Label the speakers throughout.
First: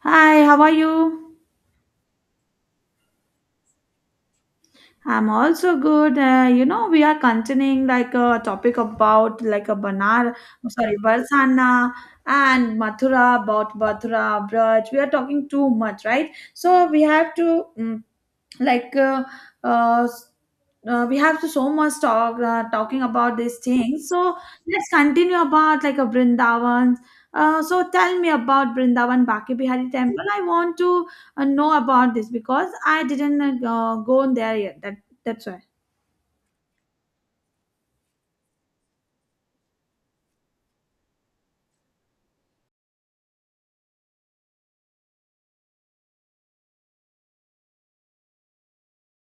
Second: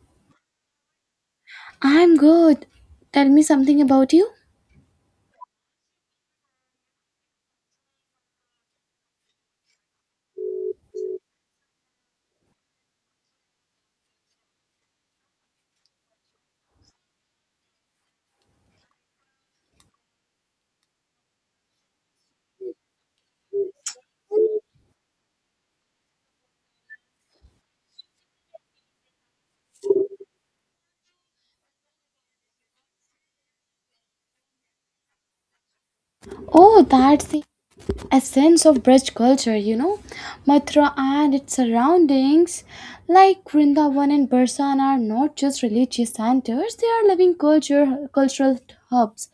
Speaker 1: Hi, how are you?
Speaker 2: I'm good. Tell me something about you.
Speaker 1: I'm also good. We are continuing like a topic about like a Banar, sorry, Barsana and Mathura, about Mathura, Braj. We are talking too much, right? So we have to like uh, uh, s- we have to so much talk talking about these things. So let's continue about like a Brindavan. So tell me about Brindavan Baki Bihari Temple. I want to know about this because I didn't go there yet. That's why.
Speaker 2: Oh, that's the essence of Braj culture. Mathura and its surroundings, like Vrindavan and Barsan, are not just religious centers, they are living culture, cultural hubs.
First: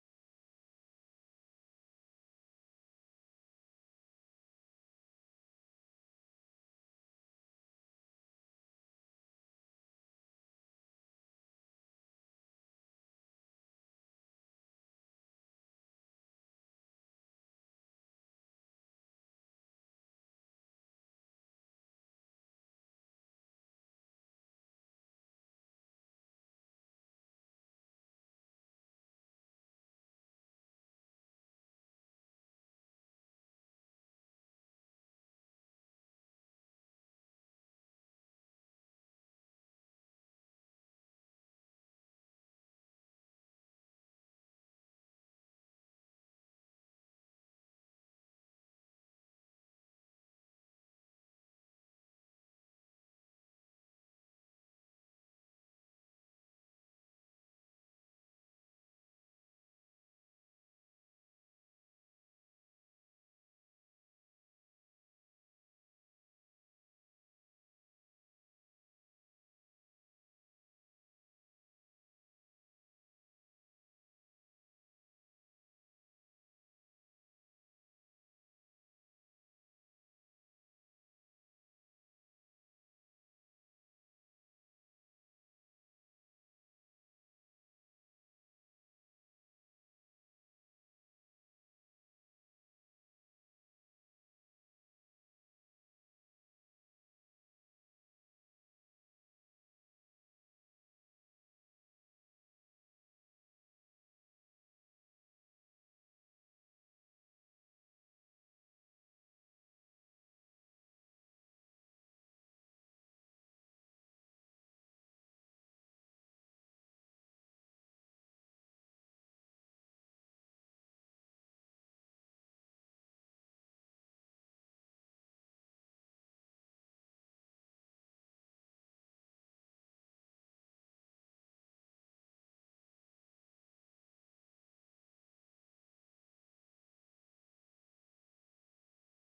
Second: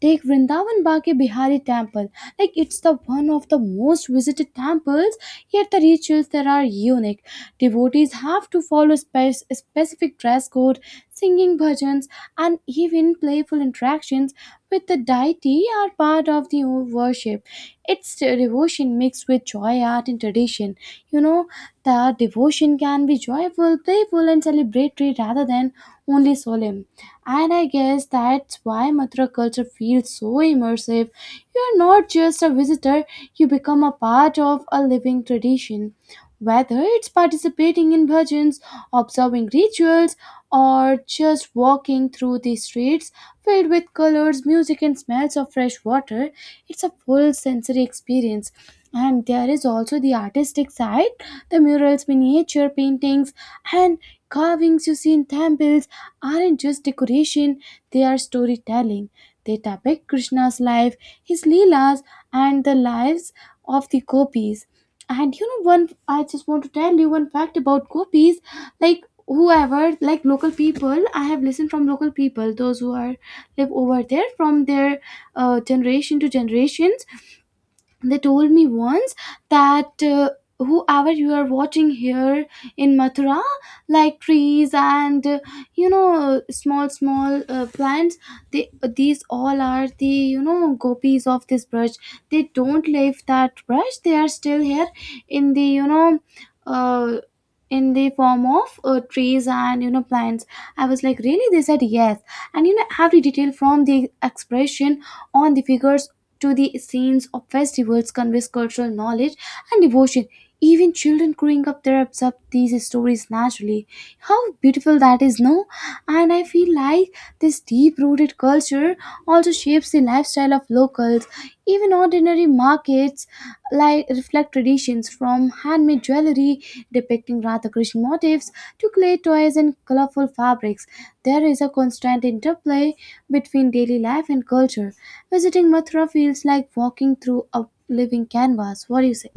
Speaker 2: Take Vrindavan Baki Bihari temple. Like, it's the one of the most visited temples, yet the rituals there are unique. Devotees have to follow specific dress code, singing bhajans, and even playful interactions with the deity are part of the worship. It's the devotion mixed with joy, art, and tradition. You know, the devotion can be joyful, playful, and celebratory rather than only solemn. And I guess that's why Mathura culture feels so immersive. You're not just a visitor, you become a part of a living tradition. Whether it's participating in bhajans, observing rituals, or just walking through the streets filled with colors, music, and smells of fresh water. It's a full sensory experience. And there is also the artistic side, the murals, miniature paintings, and carvings you see in temples aren't just decoration, they are storytelling. They depict Krishna's life, his Leelas, and the lives of the gopis. And you know, one I just want to tell you one fact about gopis. Like, whoever, like local people, I have listened from local people those who are live over there from their generation to generations. They told me once that whoever you are watching here in Mathura, like trees and small small plants, they, these all are the gopis of this brush. They don't leave that brush, they are still here in the you know uh, in the form of trees and plants. I was like, really? They said yes. And every detail from the expression on the figures to the scenes of festivals conveys cultural knowledge and devotion. Even children growing up there absorb these stories naturally. How beautiful that is, no? And I feel like this deep rooted culture also shapes the lifestyle of locals. Even ordinary markets like reflect traditions, from handmade jewelry depicting Radha Krishna motifs to clay toys and colorful fabrics. There is a constant interplay between daily life and culture. Visiting Mathura feels like walking through a living canvas. What do you say?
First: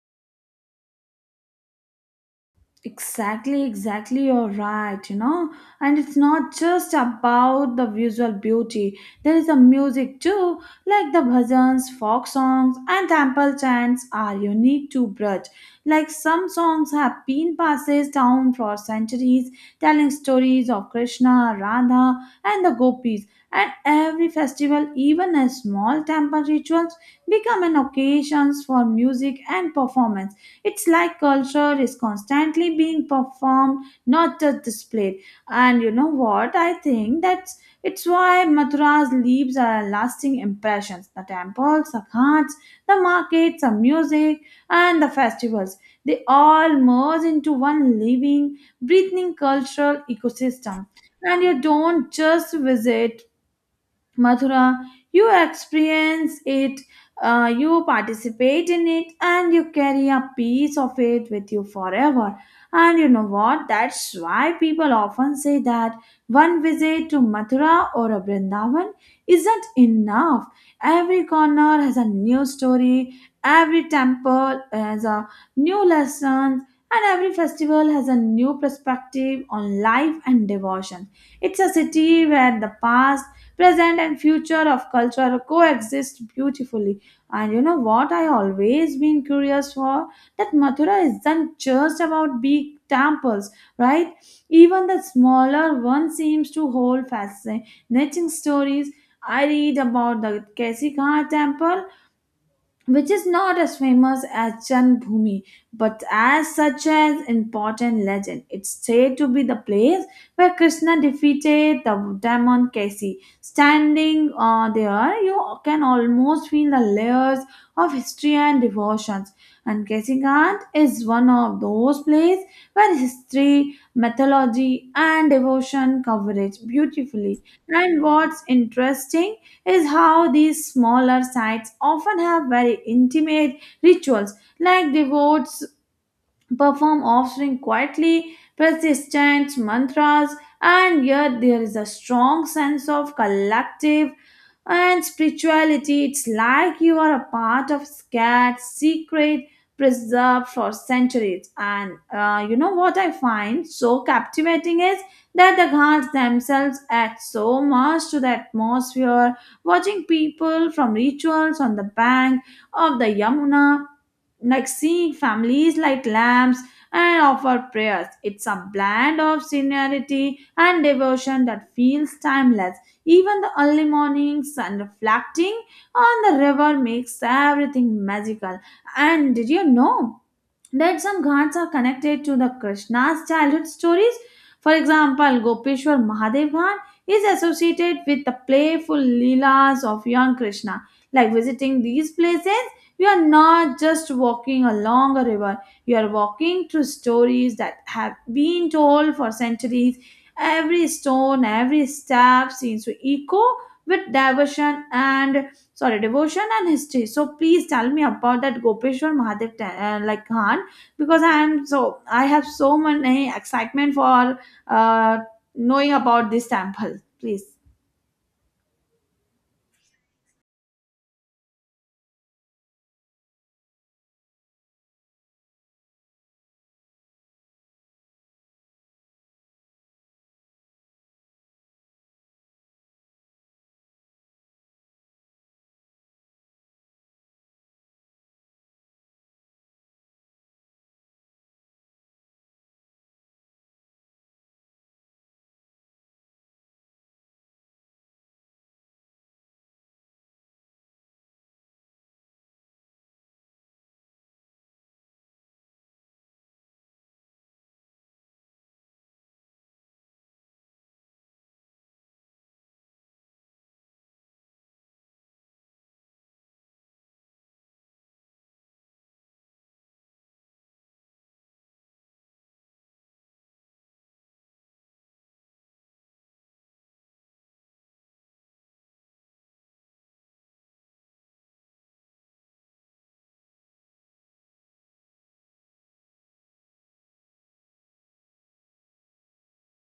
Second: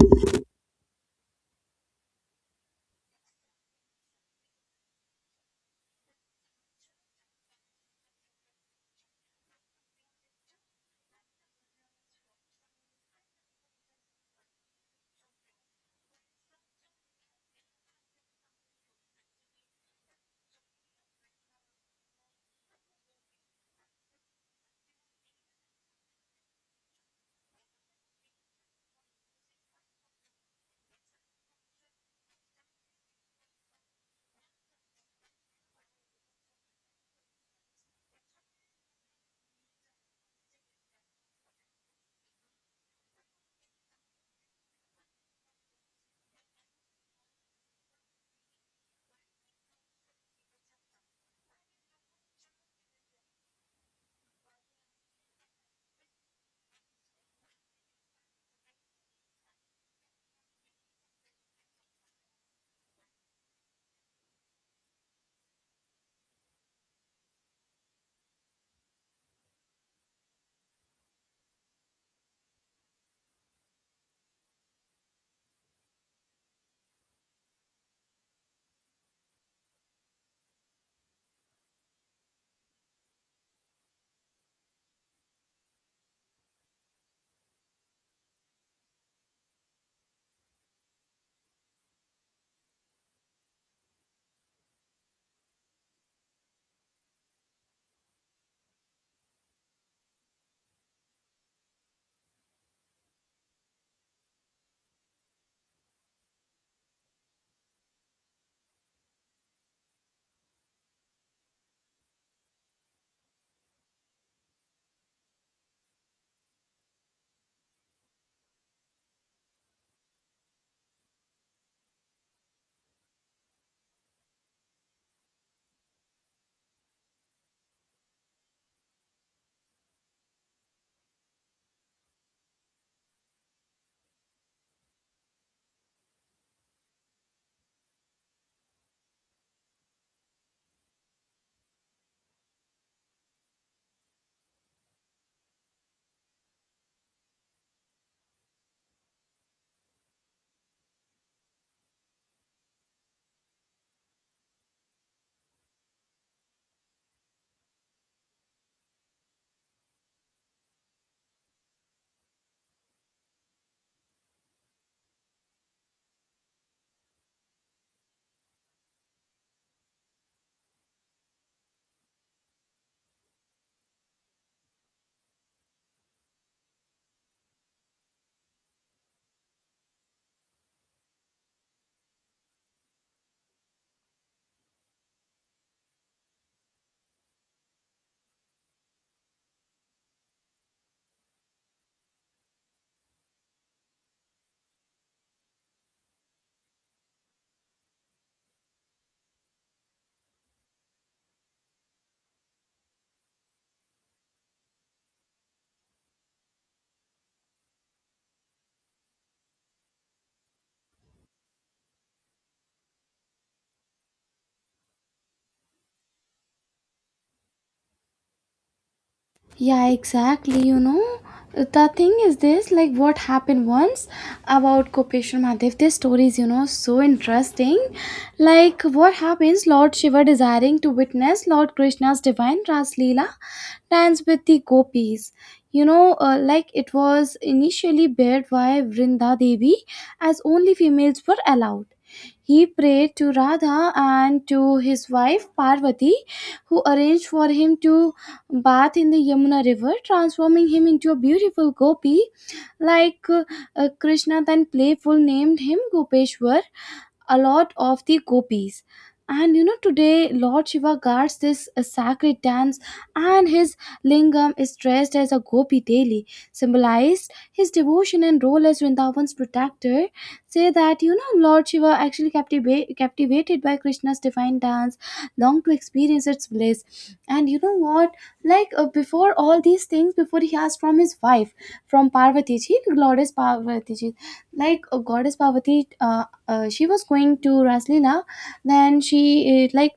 Speaker 1: Exactly, exactly, you're right, you know. And it's not just about the visual beauty, there is a music too, like the bhajans, folk songs, and temple chants are unique to Braj. Like some songs have been passed down for centuries, telling stories of Krishna, Radha, and the gopis. And every festival, even a small temple rituals, become an occasions for music and performance. It's like culture is constantly being performed, not just displayed. And you know what? I think that's it's why Mathura's leaves are lasting impressions. The temples, the ghats, the markets, the music, and the festivals. They all merge into one living, breathing cultural ecosystem. And you don't just visit Mathura, you experience it, you participate in it, and you carry a piece of it with you forever. And you know what? That's why people often say that one visit to Mathura or a Vrindavan isn't enough. Every corner has a new story, every temple has a new lesson, and every festival has a new perspective on life and devotion. It's a city where the past present and future of culture coexist beautifully. And you know what, I always been curious for that Mathura isn't just about big temples, right? Even the smaller one seems to hold fascinating stories. I read about the Kesikha temple which is not as famous as Janbhumi, but as such an important legend. It's said to be the place where Krishna defeated the demon Kasi. Standing there, you can almost feel the layers of history and devotions. And Kasi Ghat is one of those places where history, mythology, and devotion coverage beautifully. And what's interesting is how these smaller sites often have very intimate rituals like devotes perform offering quietly persistent mantras, and yet there is a strong sense of collective and spirituality. It's like you are a part of scared secret preserved for centuries. And you know what I find so captivating is that the ghats themselves add so much to the atmosphere, watching people from rituals on the bank of the Yamuna, like seeing families like lambs and offer prayers. It's a blend of seniority and devotion that feels timeless. Even the early mornings and reflecting on the river makes everything magical. And did you know that some ghats are connected to the Krishna's childhood stories? For example, Gopeshwar Mahadev Ghat is associated with the playful leelas of young Krishna. Like visiting these places, you are not just walking along a river, you are walking through stories that have been told for centuries. Every stone, every step seems to echo with devotion and sorry devotion and history. So please tell me about that Gopeshwar Mahadev, like Ghat, because I am so, I have so many excitement for uh, knowing about this temple, please.
Speaker 2: Yeah, exactly. The thing is this, like what happened once about Kopeshwar Mahadev. This story is so interesting. Like, what happens? Lord Shiva, desiring to witness Lord Krishna's divine Raslila, dance with the gopis. Like, it was initially barred by Vrinda Devi as only females were allowed. He prayed to Radha and to his wife Parvati, who arranged for him to bath in the Yamuna river, transforming him into a beautiful gopi. Like, Krishna, then playful, named him Gopeshwar, a lot of the gopis. And today Lord Shiva guards this sacred dance, and his lingam is dressed as a gopi daily, symbolized his devotion and role as Vrindavan's protector. Say that Lord Shiva actually captivated by Krishna's divine dance, longed to experience its bliss. And you know what? Like, before all these things, before he asked from his wife, from Parvati ji, Goddess Parvati ji, like, Goddess Parvati. She was going to Raslila. Then she like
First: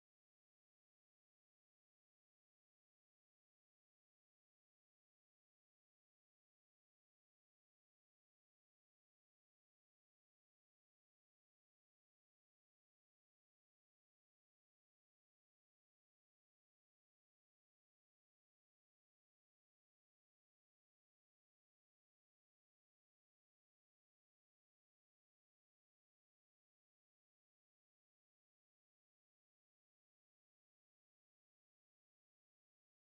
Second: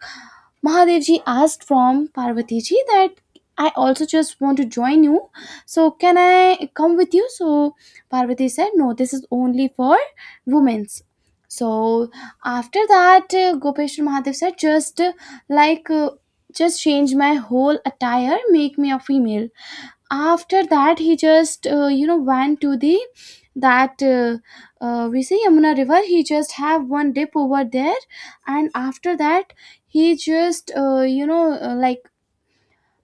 Speaker 2: Mahadevji asked from Parvatiji that I also just want to join you. So can I come with you? So Parvati said no. This is only for women's. So after that, Gopeshwar Mahadev said, just like. Uh, just change my whole attire, make me a female. After that, he just went to the, that we say, Yamuna river. He just have one dip over there, and after that he just you know like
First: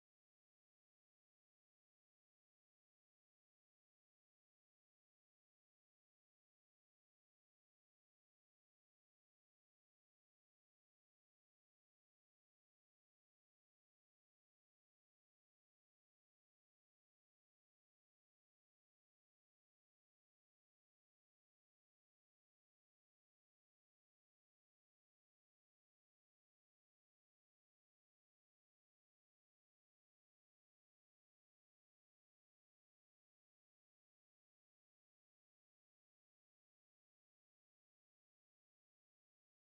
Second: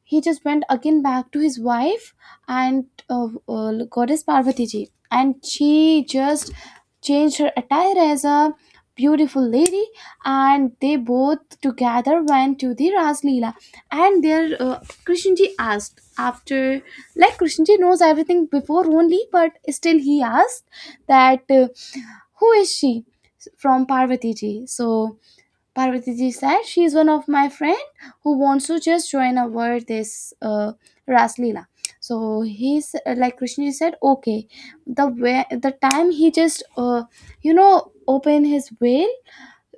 Speaker 2: he just went again back to his wife and Goddess Parvati ji, and she just changed her attire as a beautiful lady, and they both together went to the Ras Leela. And there, Krishnji asked, after, like, Krishnji knows everything before only, but still he asked that, who is she, from Parvati ji. So Parvatiji said, she is one of my friend who wants to just join our this Ras Leela. So he's like Krishna said, okay. The way, the time he just open his veil,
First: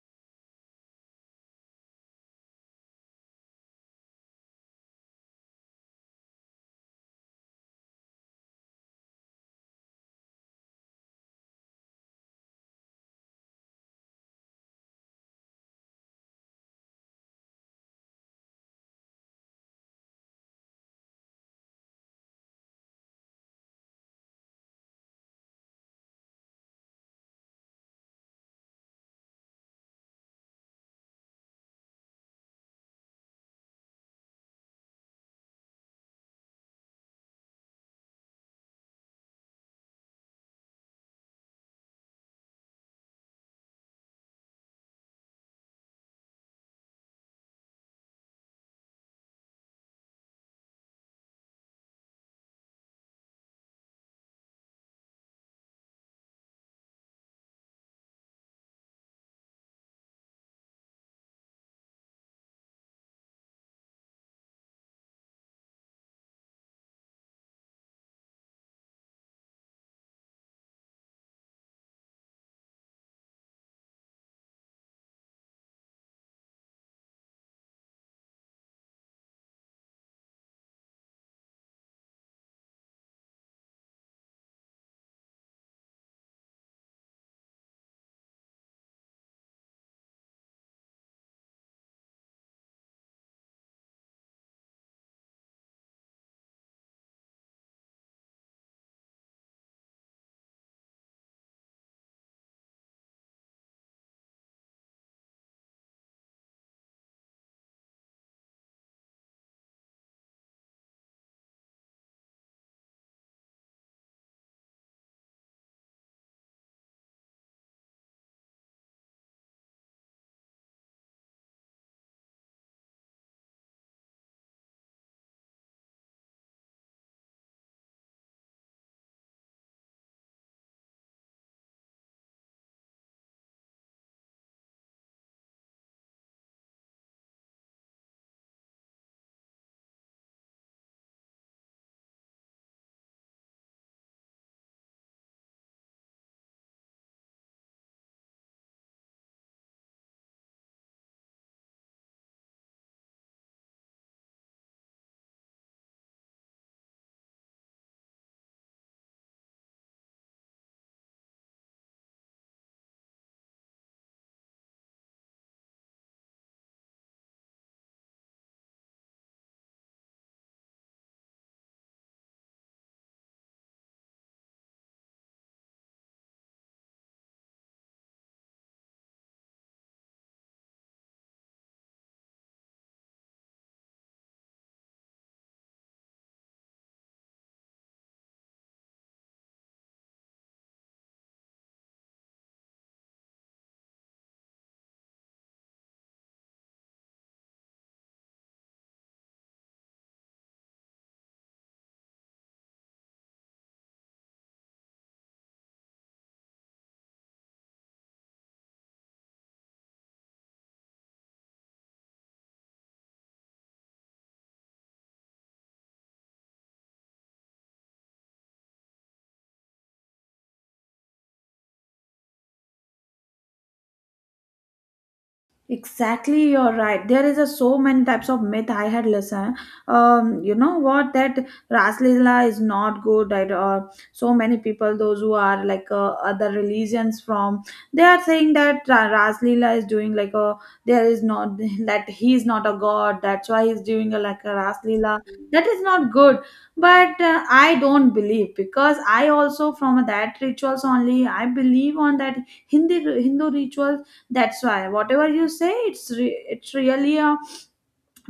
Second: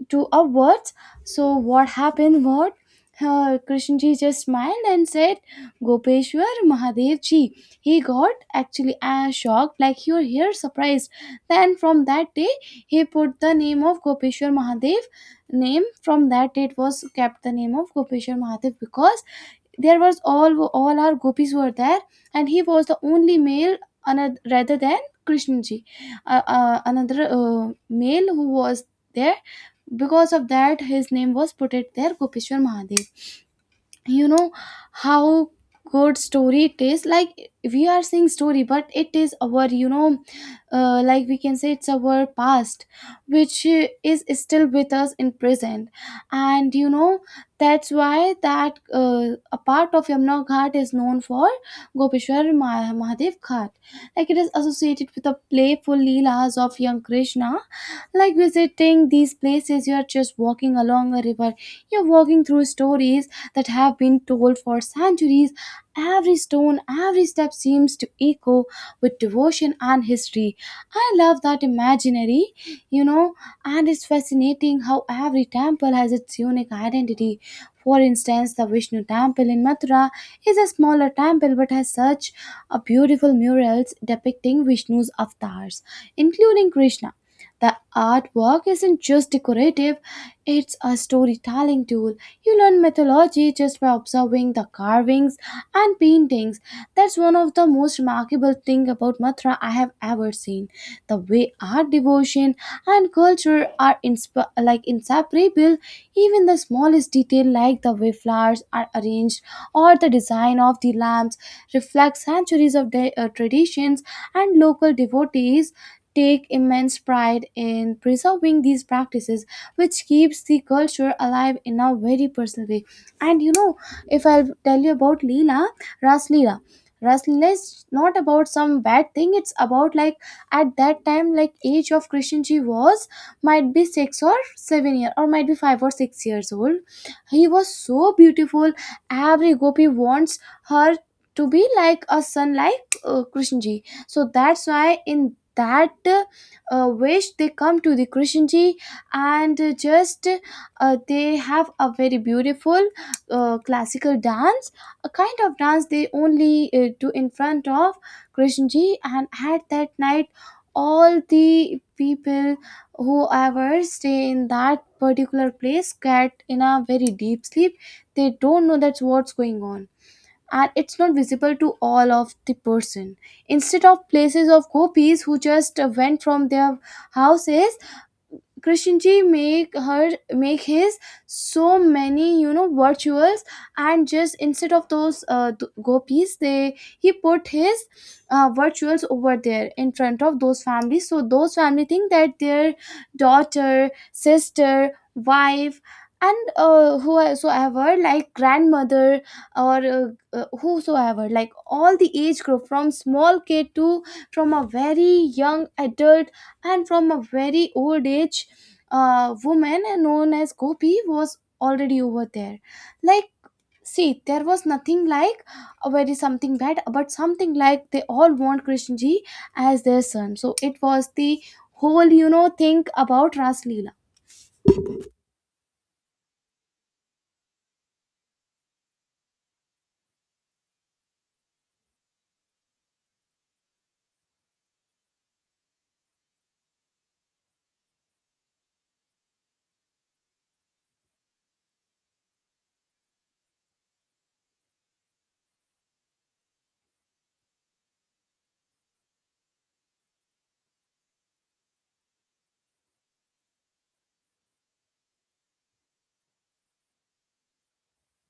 Speaker 2: to upwards. So what happened was, Krishnaji just smiled and said, Gopeshwar Mahadev ji. He got actually shocked, like he was here surprised. Then from that day, he put the name of Gopeshwar Mahadev. Name from that day it was kept the name of Gopeshwar Mahadev, because there was all our gopis were there and he was the only male, another, rather than Krishnaji, another male who was there. Because of that, his name was put it there, Gopeshwar Mahadev. You know how good story it is. Like, we are seeing story, but it is our, we can say, it's our past which is still with us in present. And that's why that, a part of Yamuna ghat is known for Gopeshwar Mahadev Ghat. Like, it is associated with the playful leelas of young Krishna. Like, visiting these places, you're just walking along a river, you're walking through stories that have been told for centuries. Every stone, every step seems to echo with devotion and history. I love that imaginary you know and it's fascinating how every temple has its unique identity. For instance, the Vishnu temple in Mathura is a smaller temple, but has such a beautiful murals depicting Vishnu's avatars, including Krishna. The artwork isn't just decorative, it's a storytelling tool. You learn mythology just by observing the carvings and paintings. That's one of the most remarkable things about Mathura I have ever seen. The way art, devotion, and culture are inseparable. Even the smallest detail, like the way flowers are arranged or the design of the lamps, reflects centuries of traditions, and local devotees take immense pride in preserving these practices, which keeps the culture alive in a very personal way. And if I'll tell you about leela ras leela Ras Leela is not about some bad thing. It's about, like, at that time, like, age of Krishna Ji was might be 6 or 7 years, or might be 5 or 6 years old. He was so beautiful. Every gopi wants her to be like a son like, Krishna ji. So that's why in that wish they come to the Krishnji, and just they have a very beautiful classical dance, a kind of dance they only do in front of Krishnji. And at that night, all the people whoever stay in that particular place get in a very deep sleep, they don't know that's what's going on, and it's not visible to all of the person. Instead of places of copies who just went from their houses, Krishnji make his so many virtuals, and just instead of those gopis, they he put his virtuals over there in front of those families, so those family think that their daughter, sister, wife and whosoever, like grandmother or, whosoever, like all the age group, from small kid to, from a very young adult, and from a very old age, a woman known as gopi was already over there. Like, see, there was nothing like a very something bad, but something like they all want Krishnaji as their son. So it was the whole thing about Ras Leela.
Speaker 1: Exactly, you're right. There is a so many types of myth I had listened. You know what, that Raslila is not good. Right? Or so many people, those who are like other religions from, they are saying that Raslila is doing like a there is not that he is not a god. That's why he's doing a, like a Raslila. That is not good. But I don't believe because I also from that rituals only I believe on that Hindi Hindu rituals. That's why whatever you say, it's it's really a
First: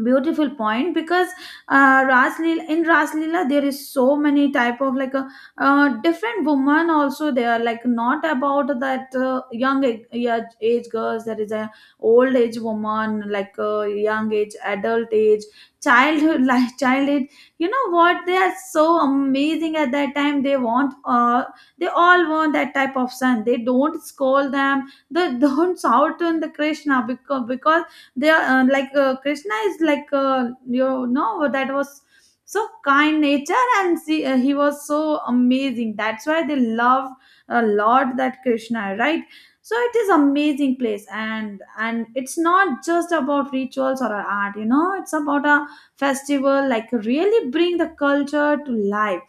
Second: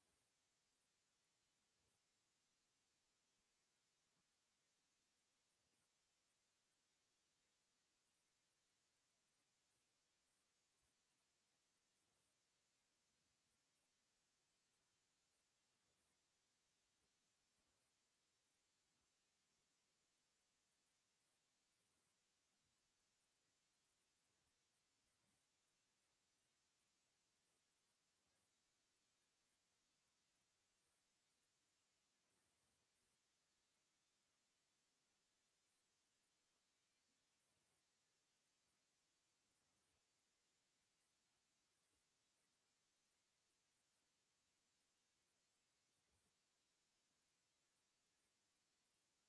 Speaker 1: beautiful point. Because raslila, in raslila, there is so many type of like a different woman also. They are like not about that young age, yeah, age girls. There is a old age woman, like young age, adult age, childhood, like child age. You know what, they are so amazing at that time. They want they all want that type of son. They don't scold them, they don't shout on the Krishna, because they are Krishna is like you know, that was so kind nature. And see, he was so amazing, that's why they love a lot that Krishna, right? So it is amazing place. And it's not just about rituals or art, you know, it's about a festival like really bring the culture to life.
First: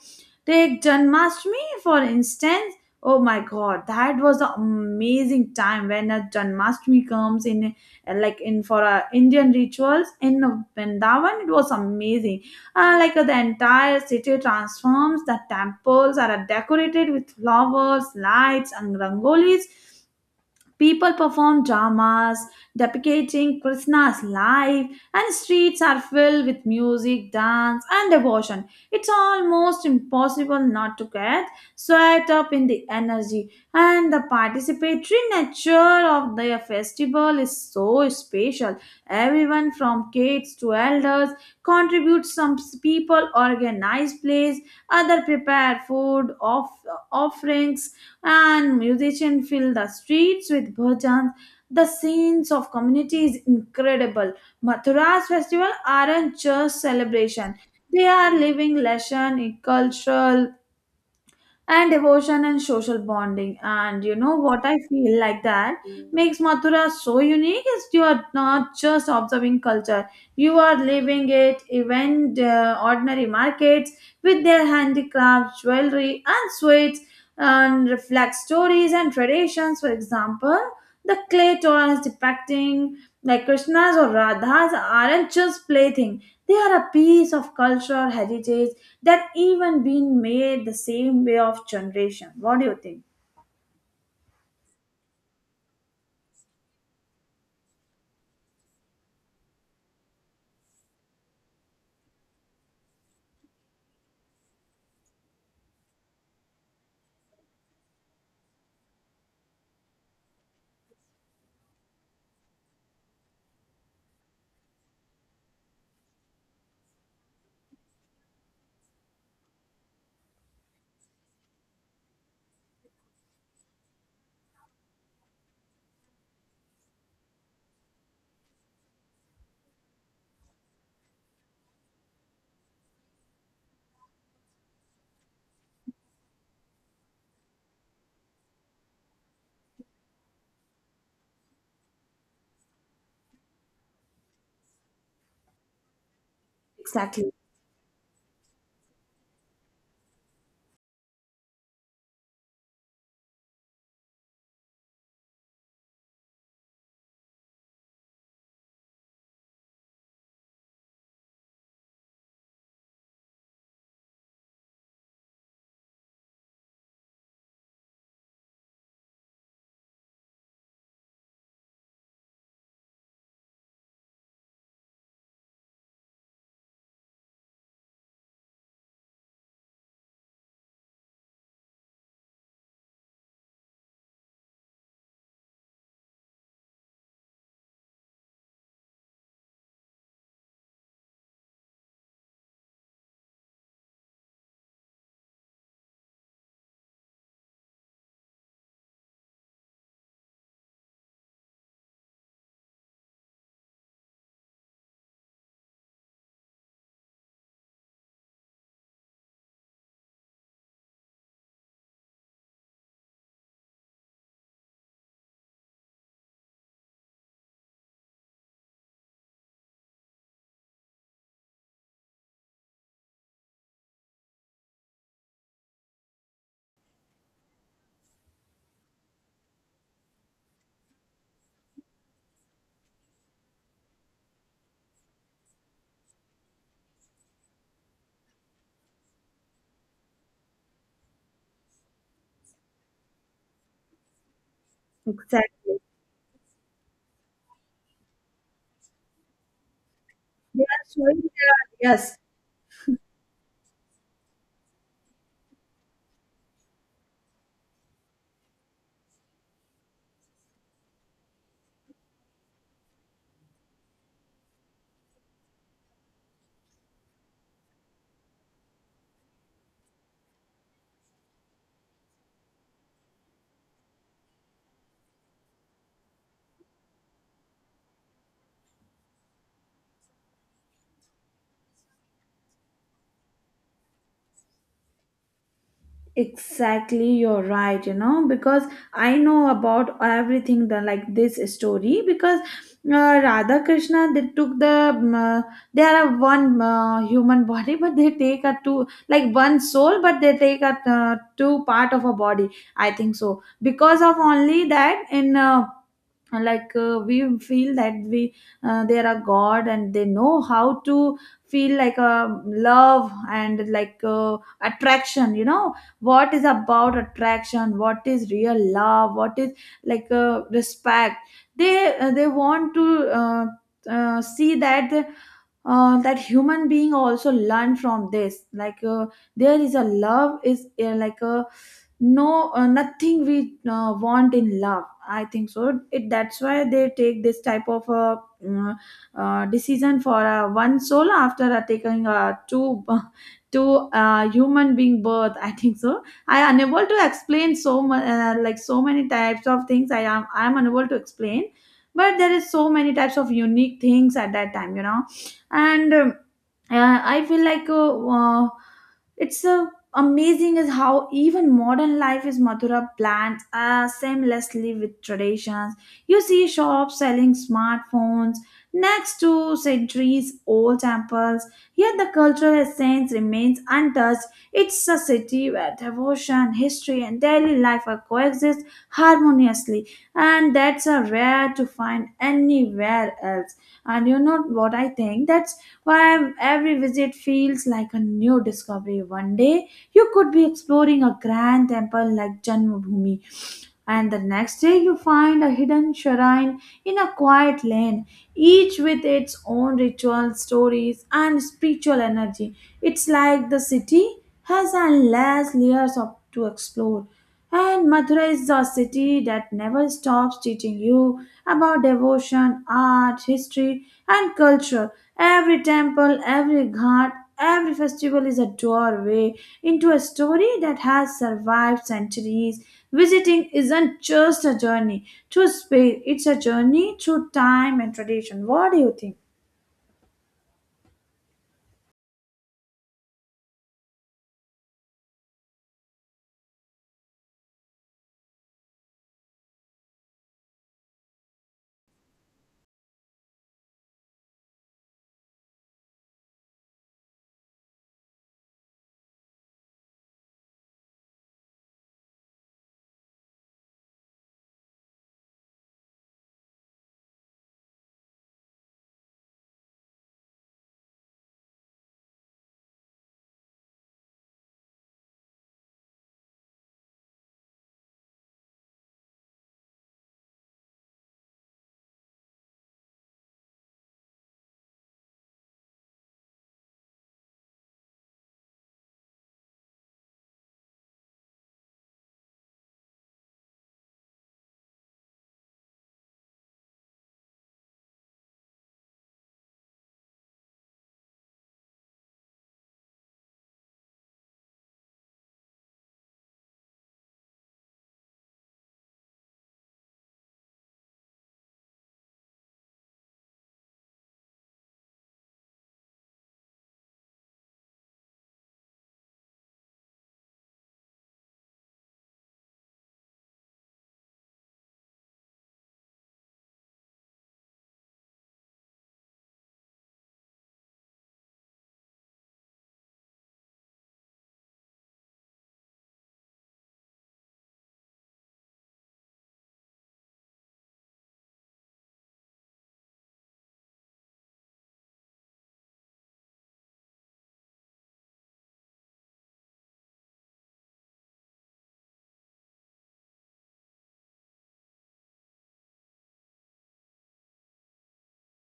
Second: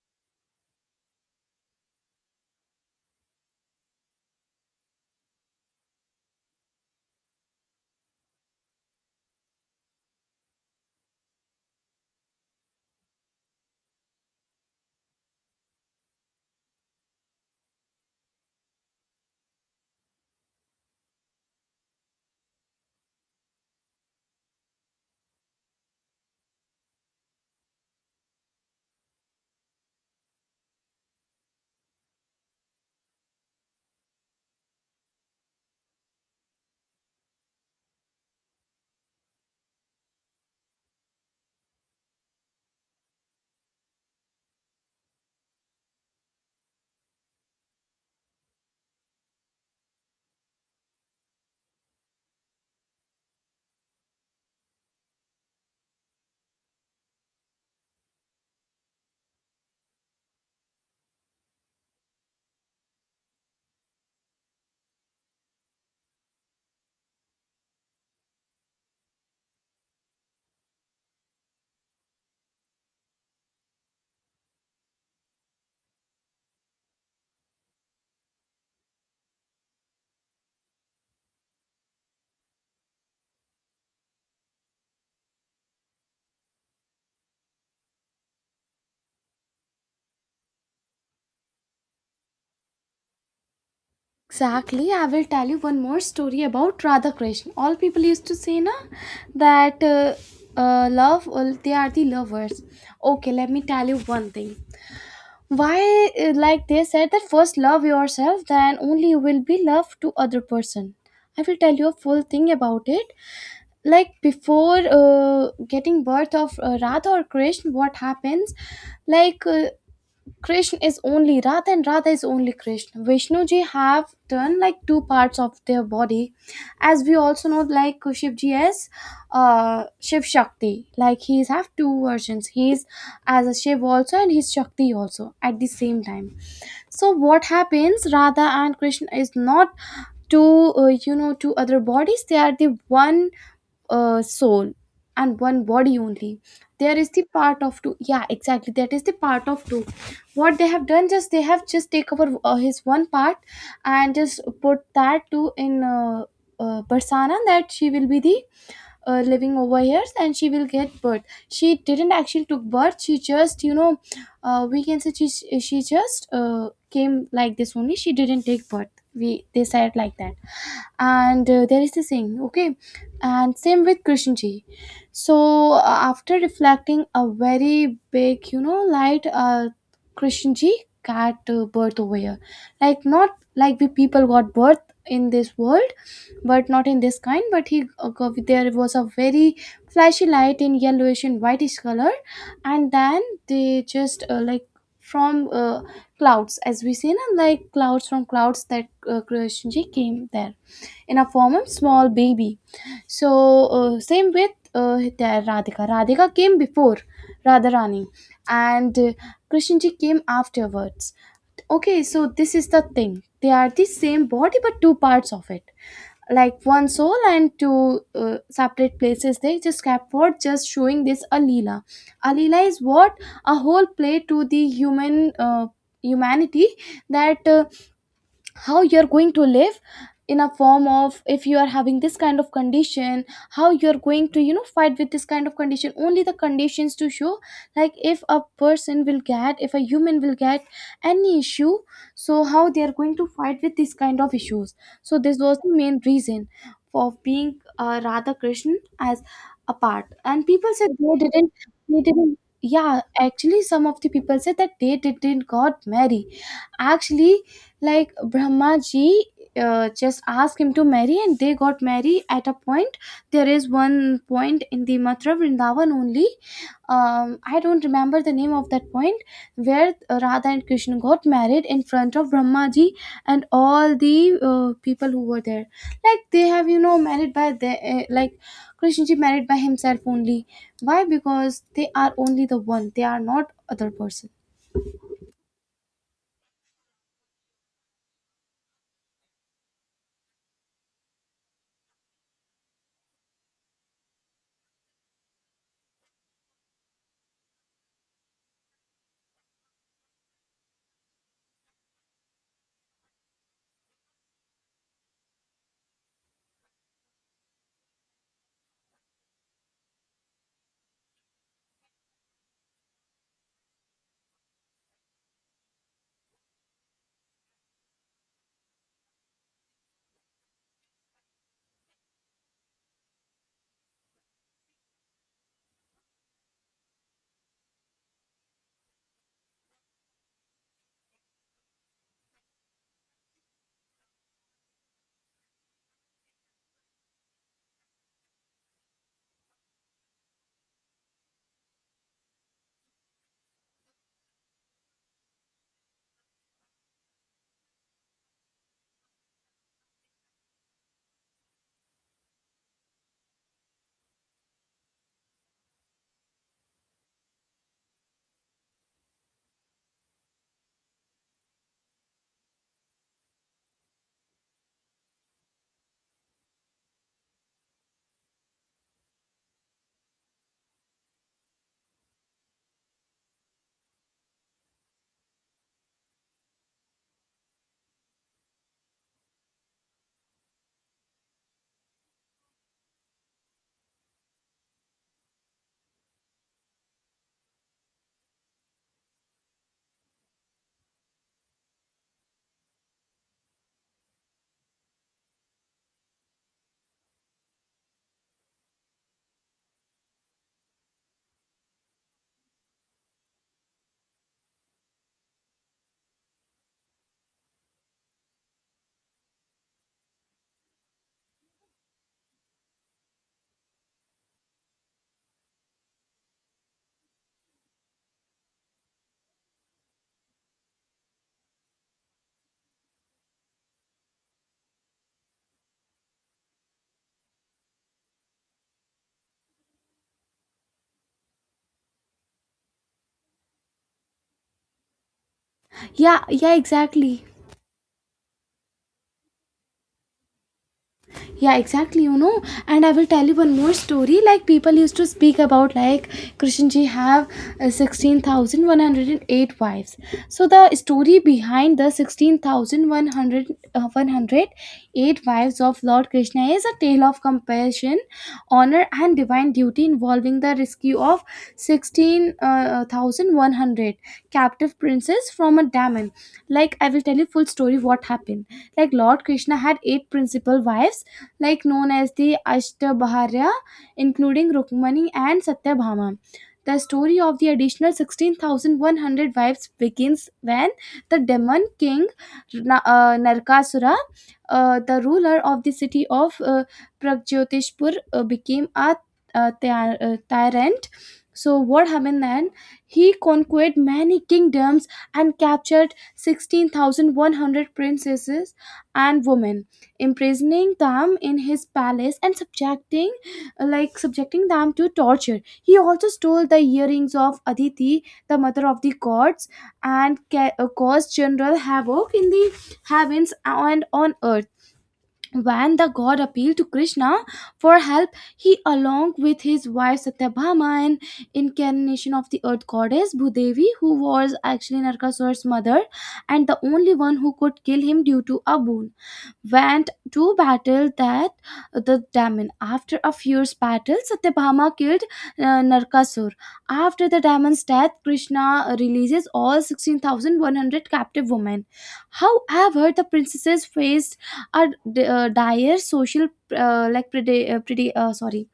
Speaker 1: Take Janmashtami for instance. Oh my god, that was an amazing time when a Janmashtami comes in, like in for Indian rituals in Vrindavan. It was amazing. The entire city transforms. The temples are decorated with flowers, lights, and rangolis. People perform dramas depicting Krishna's life, and streets are filled with music, dance, and devotion. It's almost impossible not to get swept up in the energy, and the participatory nature of the festival is so special. Everyone from kids to elders contributes. Some people organize plays, other prepare food, offerings, and musicians fill the streets with bhajans. The scenes of community is incredible. Mathura's festival aren't just celebration; they are living lesson in cultural and devotion and social bonding. And you know what, I feel like that makes Mathura so unique is you are not just observing culture, you are living it. Even the ordinary markets with their handicrafts, jewelry, and sweets, and reflect stories and traditions. For example, the clay torans depicting like Krishna's or Radha's aren't just plaything. They are a piece of cultural heritage that even been made the same way of generation. What do you think?
Speaker 2: Exactly. I will tell you one more story about Radha Krishna. All people used to say na that, love, well, they are the lovers. Okay, let me tell you one thing. Why, they said, that first love yourself, then only you will be love to other person. I will tell you a full thing about it. Like, before getting birth of Radha or Krishna, what happens? Like, Krishna is only Radha and Radha is only Krishna. Vishnuji have done like two parts of their body, as we also know, like Shivji as Shiv Shakti. Like, he have two versions. He is as a Shiv also, and he's Shakti also at the same time. So what happens? Radha and Krishna is not two, two other bodies. They are the one soul and one body only. There is the
Speaker 1: Exactly.
Speaker 2: part of two. Yeah, exactly, that is the part of two. What they have done, just they have just take over his one part and just put that two in persona, that she will be the living over here and she will get birth. She didn't actually took birth, she just we can say she just came like this only, she didn't take birth. We They said like that. And there is this thing, okay. And same with Krishan ji. So after reflecting a very big you know light, Krishan ji got birth over here, like not like we people got birth in this world, but not in this kind. But he, there was a very flashy light in yellowish and whitish color, and then they just like from clouds, as we seen, and like clouds, from clouds that Krishnaji came there in a form of small baby. So same with there Radhika came before Radharani, and Krishnaji came afterwards. Okay, so this is the thing, they are the same body but two parts of it. Like one soul and two separate places they just kept for just showing this alila. Alila is what? A whole play to the human humanity. That how you're going to live, in a form of if you are having this kind of condition, how you're going to you know fight with this kind of condition, only the conditions to show. Like if a person will get, if a human will get any issue, so how they are going to fight with this kind of issues. So this was the
Speaker 1: Exactly.
Speaker 2: main reason for being radha krishna as a part. And
Speaker 1: They
Speaker 2: people
Speaker 1: are
Speaker 2: said they
Speaker 1: showing
Speaker 2: didn't,
Speaker 1: their,
Speaker 2: they
Speaker 1: yes.
Speaker 2: didn't, yeah, actually some of the people said that they didn't got married. Actually, like Brahma ji just asked him to marry, and they got married at a point. There is one point in the Mathura Vrindavan only. I don't remember the name of that point where Radha and Krishna got married in front of Brahma ji and all the people who were there. Like they have, you know, married by the like Krishna ji married by himself only. Why? Because they are only the one. They are not other person.
Speaker 1: Exactly, you're right, you know, because I know about everything the like this story. Because Radha Krishna they took the they are a one human body, but they take a two, like one soul, but they take a two part of a body. I think so because of only that in and like we feel that we they are a god, and they know how to feel like a love and like attraction. You know what is about attraction, what is real love, what is like respect. They they want to uh, see that that human being also learn from this, like there is a love is like a no nothing we want in love, I think so. It that's why they take this type of mm, decision for one soul after taking two two human being birth, I think so. I unable to explain so much like so many types of things, I am unable to explain. But there is so many types of unique things at that time, you know. And I feel like it's amazing is how even modern life is Mathura blends seamlessly with traditions. You see shops selling smartphones next to centuries old temples, yet the cultural essence remains untouched. It's a city where devotion history and daily life are coexist harmoniously, and that's a rare to find anywhere else. And you know what I think, that's why every visit feels like a new discovery. One day you could be exploring a grand temple like Janmabhoomi, and the next day, you find a hidden shrine in a quiet lane, each with its own ritual, stories, and spiritual energy. It's like the city has endless layers of, to explore. And Mathura is a city that never stops teaching you about devotion, art, history, and culture. Every temple, every ghat, every festival is a doorway into a story that has survived centuries. Visiting isn't just a journey through space, it's a journey through time and tradition. What do you think?
Speaker 2: Yeah, yeah, exactly. Yeah, exactly, you know. And I will tell you one more story, like people used to speak about like krishna ji have 16,108 wives. So the story behind the 16,100 uh, 108 wives of lord krishna is a tale of compassion, honor and divine duty involving the rescue of 16,100 captive princes from a daemon. Like I will tell you full story what happened. Like lord krishna had 8 principal wives, like known as the Ashtabharya, including Rukmani and Satyabhama. The story of the additional 16,100 wives begins when the demon king Narkasura, the ruler of the city of Pragjotishpur, became a tyrant. So, what happened then? He conquered many kingdoms and captured 16,100 princesses and women, imprisoning them in his palace and subjecting, like subjecting them to torture. He also stole the earrings of aditi, the mother of the gods, and caused general havoc in the heavens and on earth. When the god appealed to krishna for help, he along with his wife satyabhama, an incarnation of the earth goddess bhudevi, who was actually narkasur's mother and the only one who could kill him due to a boon, went to battle that the demon. After a fierce battle, Satyabhama killed Narkasur. After the demon's death, Krishna releases all 16,100 captive women. However, the princesses faced a dire social like predi- predi- sorry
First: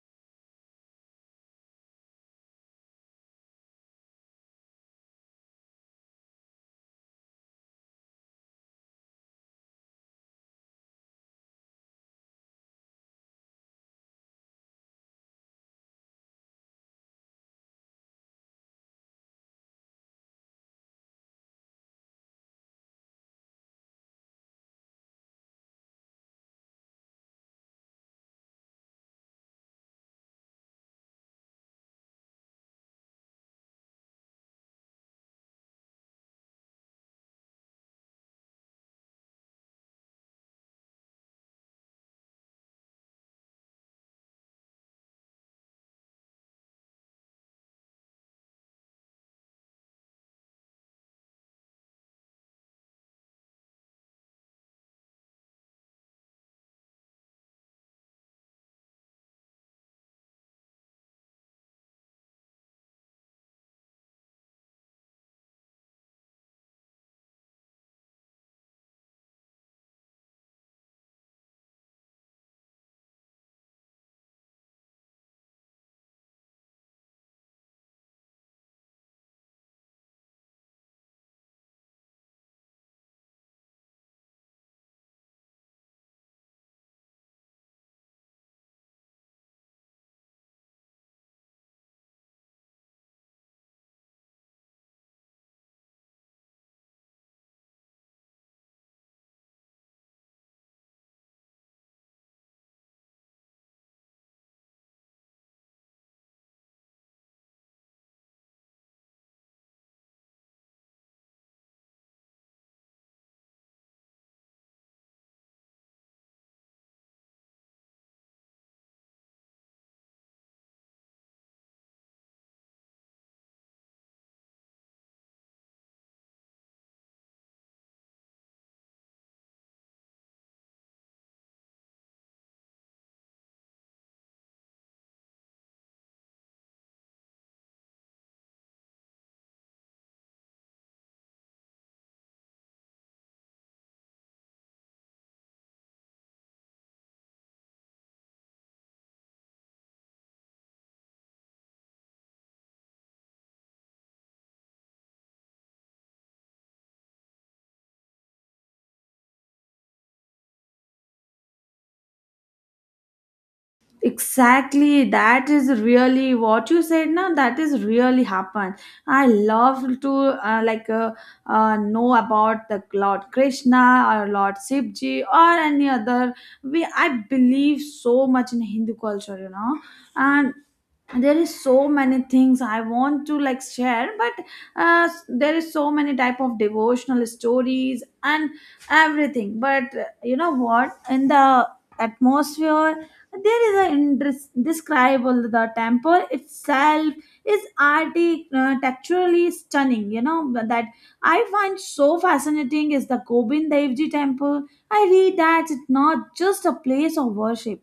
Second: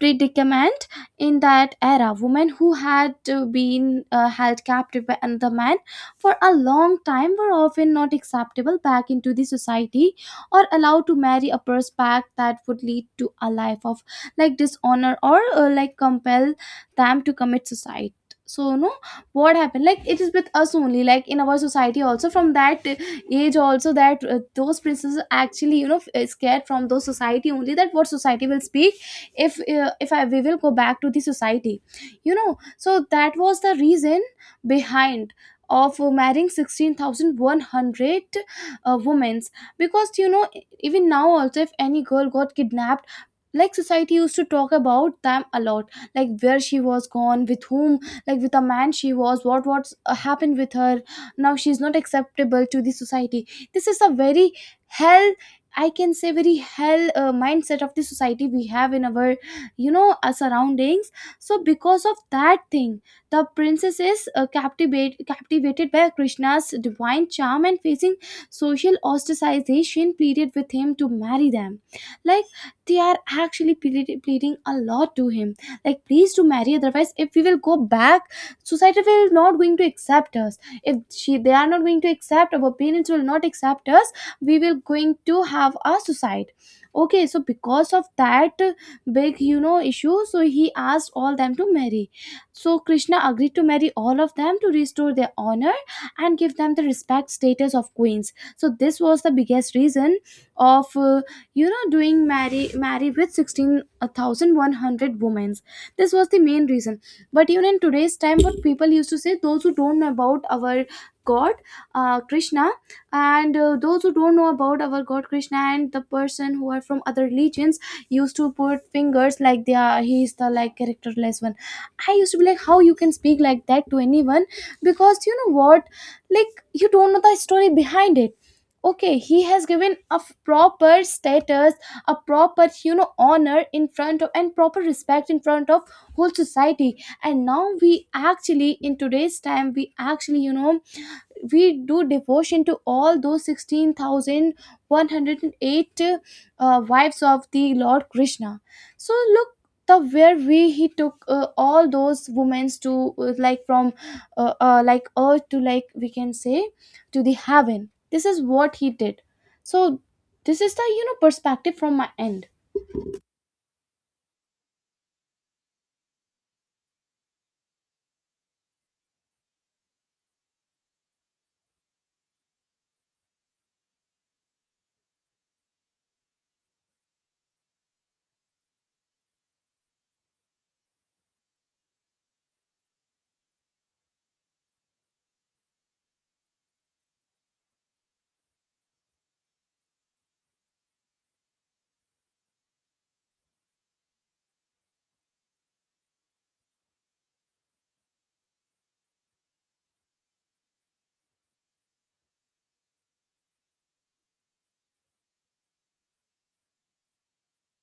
Speaker 2: predicament. In that era, women who had been held captive by another man for a long time were often not acceptable back into the society, or allowed to marry, a prospect that would lead to a life of like dishonor, or like compel them to commit suicide. So no, what happened, like it is with us only, like in our society also, from that age also, that those princesses actually you know scared from those society only, that what society will speak if we will go back to the society, you know. So that was the reason behind of marrying 16,100 women. Because you know, even now also, if any girl got kidnapped, like society used to talk about them a lot, like where she was gone, with whom, like with a man she was, what's happened with her, now she's not acceptable to the society. This is a very hell, I can say very hell mindset of the society we have in our you know surroundings. So because of that thing, the princess is captivated by krishna's divine charm and facing social ostracization, pleaded with him to marry them. Like they are actually pleading a lot to him, like please to marry, otherwise if we will go back, society will not going to accept us, if she they are not going to accept, our parents will not accept us, we will going to have a suicide. Okay, so because of that big you know issue, so he asked all them to marry. So krishna agreed to marry all of them, to restore their honor and give them the respect status of queens. So this was the biggest reason of you know doing marry with 16,100 women. This was the main reason. But even in today's time, what people used to say, those who don't know about our god krishna, and those who don't know about our god krishna and the person who are from other religions, used to put fingers like they are, he is the like characterless one. I used to be like, how you can speak like that to anyone? Because you know what, like you don't know the story behind it. Okay, he has given a proper status, a proper you know honor in front of, and proper respect in front of whole society. And now we actually in today's time, we actually you know, we do devotion to all those 16,108 wives of the Lord Krishna. So look, the where we, he took all those women to like from like earth to, like we can say, to the heaven. This is what he did. So this is the you know perspective from my end.
Speaker 1: Exactly, that is really what you said. Now that is really happened. I love to know about the Lord Krishna or Lord Sivji or any other. We I believe so much in Hindu culture, you know, and there is so many things I want to like share. But there is so many type of devotional stories and everything. But you know what, in the atmosphere there is an indescribable. The temple itself is texturally stunning. You know that I find so fascinating is the Gobind Dev Ji temple. I read that it's not just a place of worship,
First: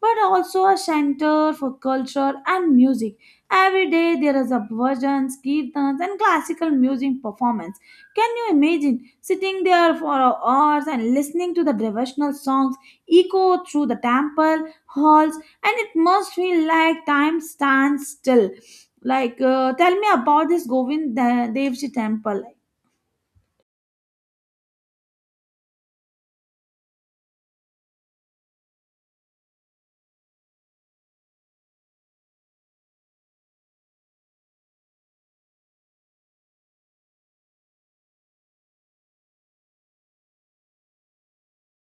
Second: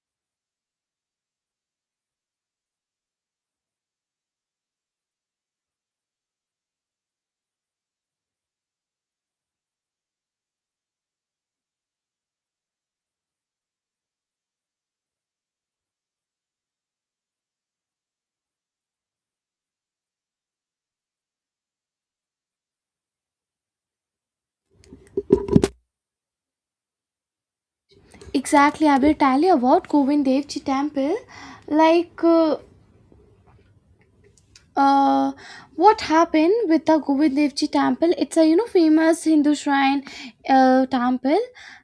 Speaker 1: but also a center for culture and music. Every day there is a bhajan, kirtans, and classical music performance. Can you imagine sitting there for hours and listening to the devotional songs echo through the temple halls, and it must feel like time stands still? Like, tell me about this Govind De- Dev Ji temple.
Speaker 2: Exactly, I will tell you about Govind Dev Ji temple. Like uh, what happened with the Govind Dev Ji temple? It's a you know famous Hindu shrine temple.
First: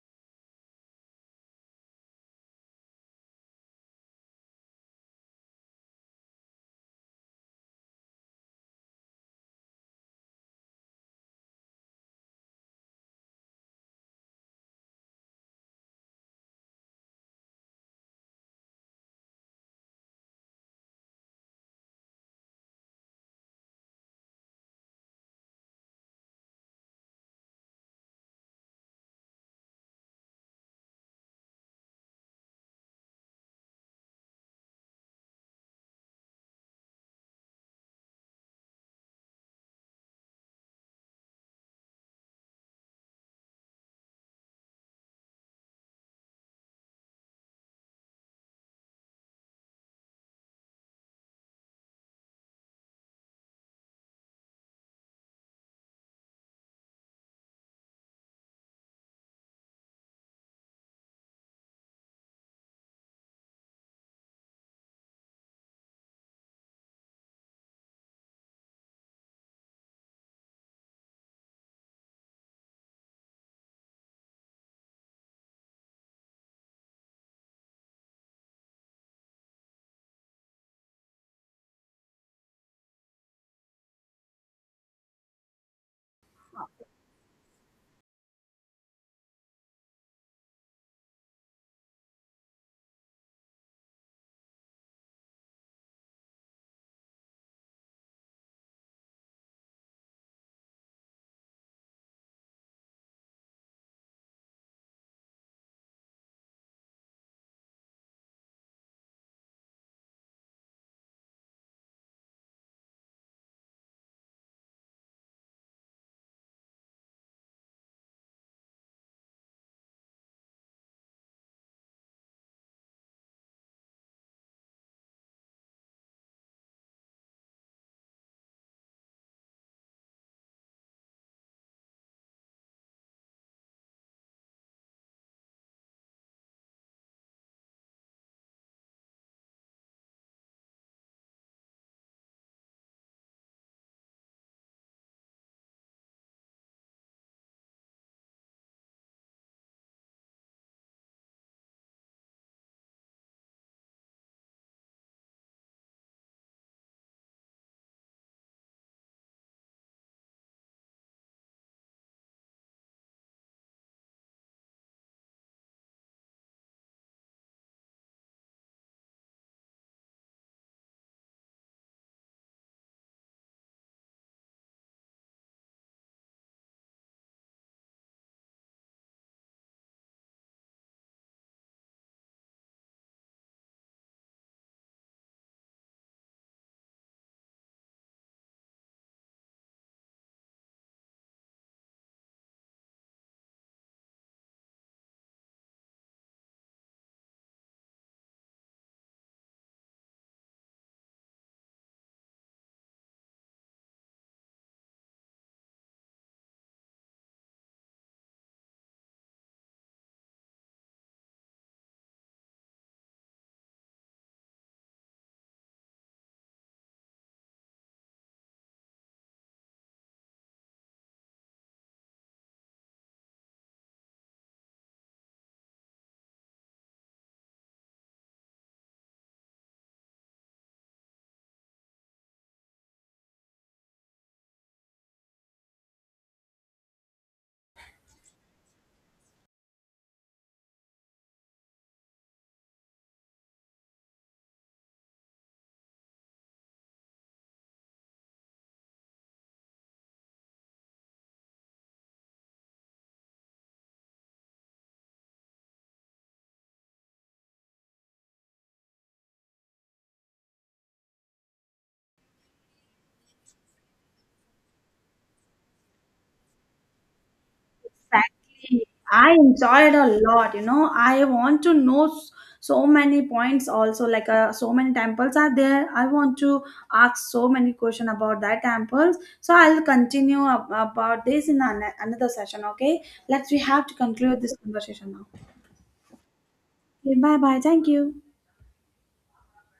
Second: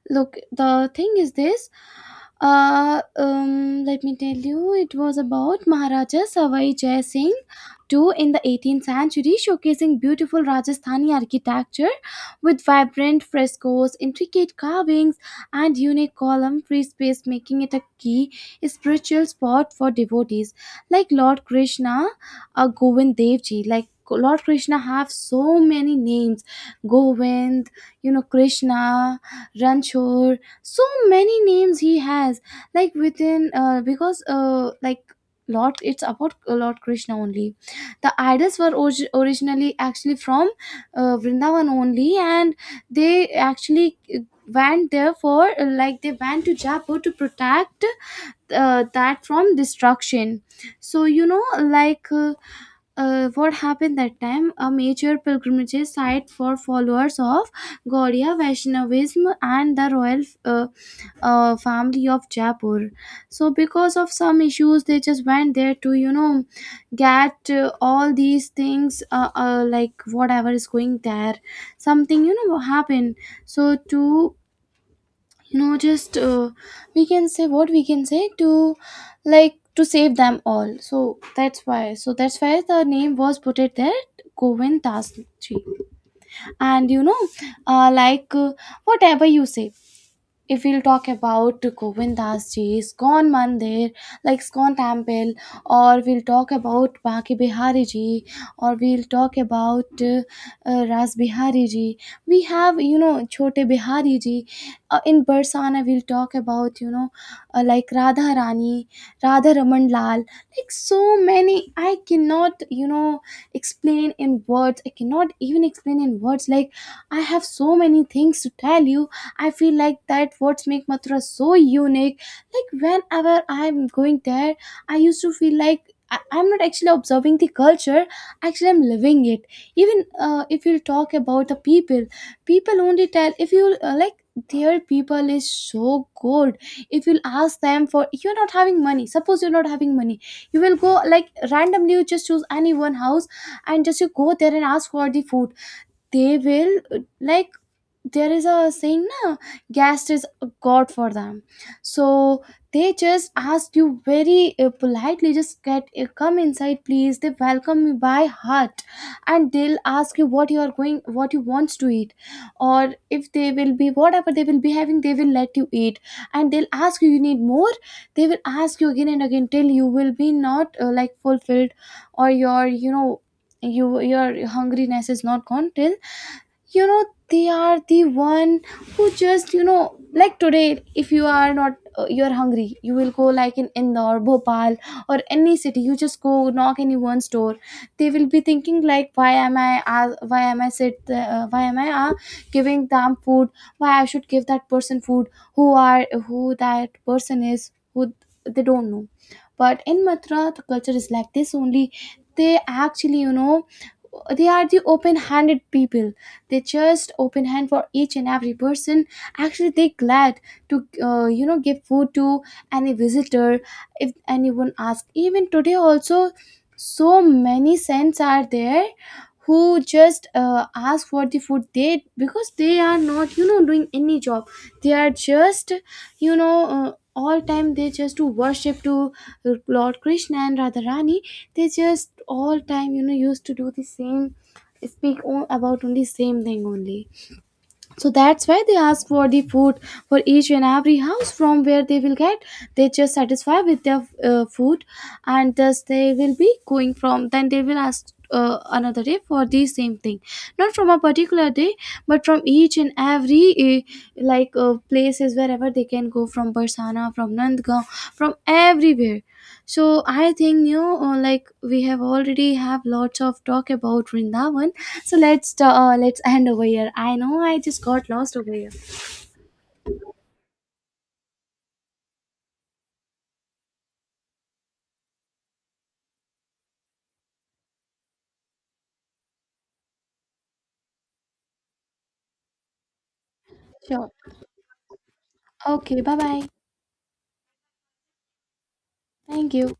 Speaker 2: Look, the thing is this. Let me tell you, it was about Maharaja Savai Jai Singh two in the 18th century, showcasing beautiful Rajasthani architecture with vibrant frescoes, intricate carvings, and unique column free space, making it a key spiritual spot for devotees like Lord Krishna, a Govind Devji. Like Lord Krishna have so many names: Govind, you know, Krishna, Ranchor, so many names he has. Like within, because like Lord, it's about Lord Krishna only. The idols were originally actually from Vrindavan only, and they actually went there for like, they went to Jaipur to protect that from destruction. So you know like what happened that time, a major pilgrimage site for followers of Gaudiya Vaishnavism and the royal family of Jaipur. So because of some issues, they just went there to you know get all these things, like whatever is going there, something you know happened. So to you know just we can say, what we can say, to like to save them all. So that's why, so that's why the name was put it there, govin das tree. And you know like whatever you say, if we'll talk about Govindas ji, Iskon Mandir, like Iskon Temple, or we'll talk about Baki Bihari ji, or we'll talk about Ras Bihari ji. We have, you know, Chote Bihari ji. In Barsana, we'll talk about, you know, like Radha Rani, Radha Raman Lal, like so many. I cannot, you know, explain in words. I cannot even explain in words. Like, I have so many things to tell you. I feel like that what's make Mathura so unique. Like whenever I'm going there, I used to feel like I'm not actually observing the culture. Actually, I'm living it. Even if you talk about the people, people only tell, if you like, their people is so good. If you'll ask them for, you're not having money, suppose you're not having money, you will go like randomly. You just choose any one house and just you go there and ask for the food. They will like, there is a saying na, guest is a god for them. So they just ask you very politely, just get come inside please, they welcome you by heart. And they'll ask you what you are going, what you want to eat. Or if they will be, whatever they will be having, they will let you eat. And they'll ask you, you need more? They will ask you again and again till you will be not like fulfilled, or your you know, you, your hungriness is not gone, till you know. They are the one who just you know, like today if you are not you're hungry, you will go like in indore bhopal or any city, you just go knock anyone's door, they will be thinking like, why am I why am I sit why am I giving them food, why I should give that person food, who are, who that person is, who, they don't know. But in mathura, the culture is like this only. They actually you know, they are the open handed people. They just open hand for each and every person. Actually they glad to you know give food to any visitor. If anyone asks, even today also, so many saints are there who just ask for the food, they, because they are not you know doing any job. They are just you know all time they just do worship to lord krishna and radharani. They just all time you know used to do the same, speak about only same thing only. So that's why they ask for the food, for each and every house from where they will get. They just satisfy with their food, and thus they will be going from, then they will ask another day for the same thing. Not from a particular day, but from each and every like places, wherever they can go, from barsana, from nandgaon, from everywhere. So I think you know, like we have already have lots of talk about Vrindavan. So let's end over here. I know I just got lost over here.
Speaker 1: Exactly. I enjoyed a lot, you know. I want to know so many points also, like so many temples are there. I want to ask so many questions about that temples. So I'll continue about this in another session, okay? Let's we have to
Speaker 2: Sure.
Speaker 1: conclude this conversation now.
Speaker 2: Okay, bye bye.
Speaker 1: Okay, bye bye. Thank you.
Speaker 2: Thank you.